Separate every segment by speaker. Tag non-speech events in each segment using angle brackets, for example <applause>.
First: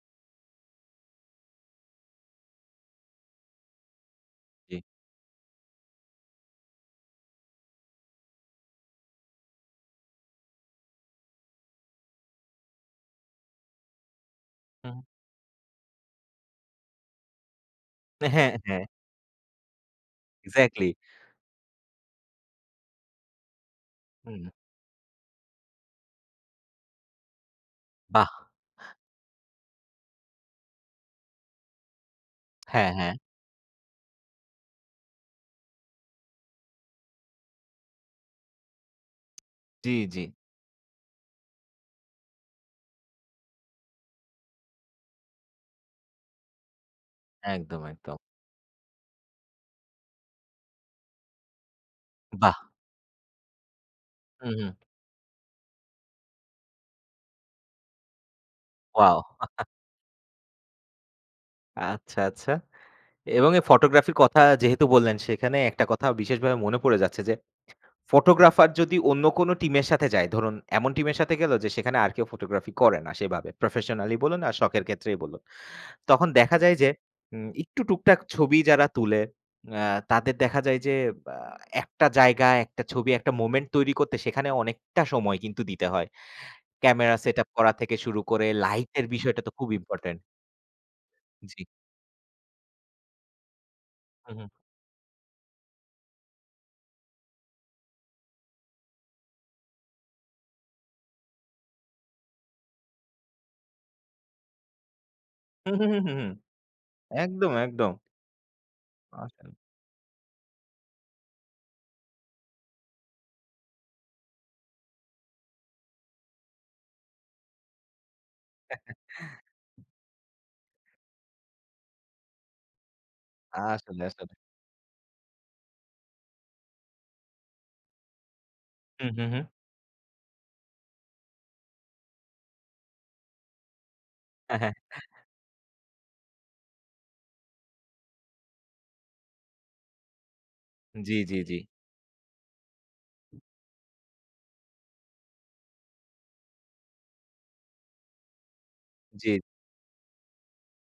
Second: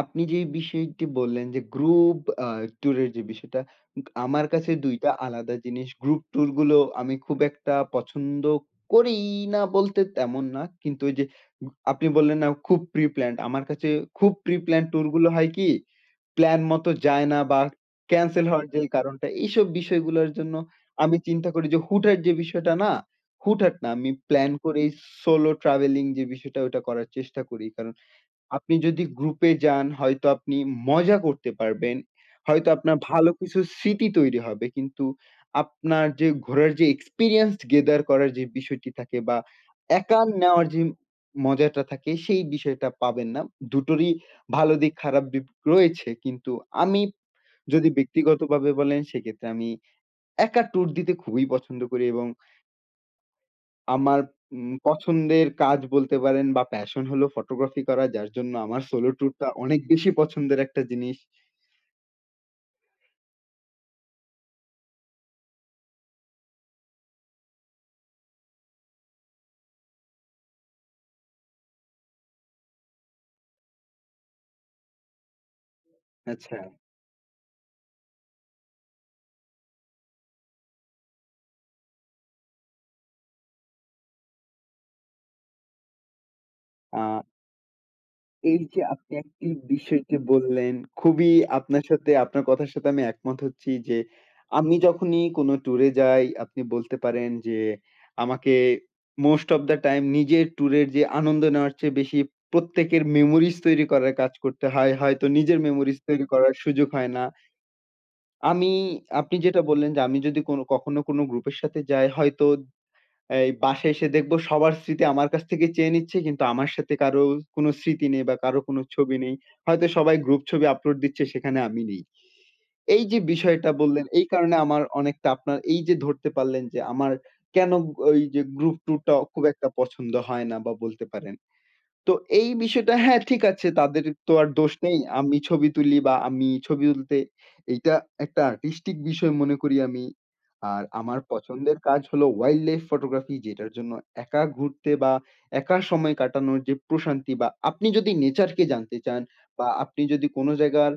Speaker 1: আপনি যেই বিষয়টি বললেন যে, গ্রুপ আ ট্যুরের যে বিষয়টা উগ আমার কাছে
Speaker 2: জি।
Speaker 1: ২ টা আলাদা জিনিস, গ্রুপ ট্যুর গুলো আমি খুব একটা পছন্দ করিই না বলতে তেমন না। কিন্তু ওইযে গ আপনি বললেন না খুব প্রি প্ল্যান্ড, আমার কাছে খুব প্রি প্ল্যান্ড
Speaker 2: হুম।
Speaker 1: ট্যুর গুলো হয় কি? প্ল্যান মত যায় না বা ক্যানসেল
Speaker 2: হ্যাঁ,
Speaker 1: হওয়ার যে
Speaker 2: হ্যাঁ।
Speaker 1: কারণটা এইসব বিষয়গুলোর জন্য
Speaker 2: এক্সাক্টলি।
Speaker 1: আমি চিন্তা করি যে, হুট-হাট যে বিষয়টা না, হুট-হাট না আমি
Speaker 2: হুম।
Speaker 1: প্লান করেই সোলো ট্রাভেলিং যে বিষয়টা ওইটা করার চেষ্টা করি, কারণ
Speaker 2: বাহ!
Speaker 1: আপনি যদি গ্রুপে যান হয়তো আপনি মজা করতে পারবেন। হয়তো
Speaker 2: হ্যাঁ,
Speaker 1: আপনার
Speaker 2: হ্যাঁ।
Speaker 1: ভালো কিছু স্মৃতি তৈরি হবে কিন্তু আপনার যে ঘুরার যে এক্সপেরিয়েন্স গেদার করার যে বিষয়টি থাকে, বা
Speaker 2: জি, জি।
Speaker 1: একা নেওয়ার যে মজাটা থাকে সেই বিষয়টা পাবেন না। ২ টোরই ভালো দিক খারাপ দিক রয়েছে। কিন্তু আমি
Speaker 2: একদম,
Speaker 1: যদি
Speaker 2: একদম।
Speaker 1: ব্যক্তিগতভাবে বলেন সেক্ষেত্রে আমি একা ট্যুর দিতে খুবই পছন্দ করি এবং
Speaker 2: বাহ!
Speaker 1: আমার
Speaker 2: হুম, হু।
Speaker 1: উম পছন্দের কাজ বলতে পারেন বা প্যাশন হলো ফটোগ্রাফি করা যার জন্য আমার সোলো
Speaker 2: ওয়াও!
Speaker 1: ট্যুরটা
Speaker 2: <chuckles>
Speaker 1: অনেক বেশি পছন্দের একটা জিনিস।
Speaker 2: আচ্ছা, আচ্ছা। এবং এই ফটোগ্রাফির কথা যেহেতু বললেন সেখানে একটা কথা বিশেষভাবে মনে পড়ে যাচ্ছে যে, ফটোগ্রাফার যদি অন্য কোনো টিমের সাথে যায়, ধরুন এমন টিমের সাথে গেলো যে সেখানে আর কেউ ফটোগ্রাফি করে না সেভাবে, প্রফেশনালি বলুন আর শখের ক্ষেত্রেই বলুন। তখন দেখা
Speaker 1: আচ্ছা।
Speaker 2: যায় যে, হুম, একটু টুকটাক ছবি যারা তুলে অ্যা তাদের দেখা যায় যে আ একটা জায়গায় একটা ছবি একটা মোমেন্ট তৈরি করতে সেখানে অনেকটা সময় কিন্তু দিতে হয়। ক্যামেরা
Speaker 1: আ
Speaker 2: সেটআপ করা থেকে শুরু করে
Speaker 1: এইযে
Speaker 2: লাইটের
Speaker 1: আপনি
Speaker 2: বিষয়টা
Speaker 1: একটি
Speaker 2: তো খুব
Speaker 1: বিষয়কে
Speaker 2: ইম্পোর্টেন্ট।
Speaker 1: বললেন খুবই
Speaker 2: জি।
Speaker 1: আপনার সাথে, আপনার কথার সাথে আমি একমত হচ্ছি যে,
Speaker 2: হুম, হুম।
Speaker 1: আমি যখনই কোনো ট্যুরে যাই আপনি বলতে পারেন যে, আমাকে মোস্ট ওফ দা টাইম নিজের ট্যুরের যে আনন্দ নেওয়ার চেয়ে বেশি প্রত্যেকের মেমোরিজ তৈরি করার কাজ করতে হয়। হয়তো নিজের
Speaker 2: হুম, হুম,
Speaker 1: মেমোরিজ
Speaker 2: হুম, হুম, হু।
Speaker 1: তৈরি করার সুযোগ হয় না।
Speaker 2: একদম, একদম।
Speaker 1: আমি আপনি
Speaker 2: <unintelligible>
Speaker 1: যেটা বললেন যে, আমি যদি কোনো কখনো কোনো গ্রুপের সাথে যাই হয়তো এই বাসায় এসে দেখবো সবার স্মৃতি আমার কাছ থেকে চেয়ে নিচ্ছে কিন্তু আমার সাথে কারো কোনো স্মৃতি নেই বা কারো কোনো ছবি নেই।
Speaker 2: <chuckles>
Speaker 1: হয়তো সবাই গ্রুপ ছবি আপলোড দিচ্ছে সেখানে আমি নেই। এইযে বিষয়টা
Speaker 2: আসলে,
Speaker 1: বললেন এই
Speaker 2: আসলে।
Speaker 1: কারণে আমার অনেকটা আপনার এইযে ধরতে পারলেন যে আমার কেনো ওইযে গ্রুপ
Speaker 2: হুম,
Speaker 1: ট্যুরটা
Speaker 2: হুম, হু।
Speaker 1: খুব একটা পছন্দ হয় না বা বলতে পারেন। তো এই বিষয়টা, হ্যা, ঠিক আছে তাদের তো আর দোষ নেই।
Speaker 2: <chuckles>
Speaker 1: আমি ছবি তুলি বা আমি ছবি তুলতে এইটা একটা আর্টিস্টিক বিষয় মনে করি আমি। আর
Speaker 2: জি,
Speaker 1: আমার
Speaker 2: জি, জি।
Speaker 1: পছন্দের কাজ হল অয়াইল্ড লাইফ ফটোগ্রাফি যেটার জন্য একা ঘুরতে বা একা সময় কাটানোর যে প্রশান্তি বা আপনি যদি নেচার কে জানতে চান
Speaker 2: জি।
Speaker 1: বা আপনি যদি কোনো জায়গার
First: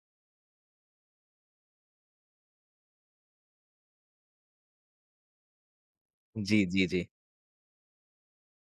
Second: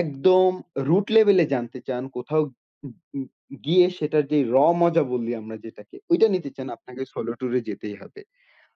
Speaker 1: একদম রুট লেভেলে জানতে চান, কোথাও <unintelligible> গিয়ে সেটার যে Raw মজা বলি আমরা যেটাকে, ওইটা নিতে
Speaker 2: জি,
Speaker 1: চান
Speaker 2: জি, জি।
Speaker 1: আপনাকে সোলো ট্যুরে যেতেই হবে।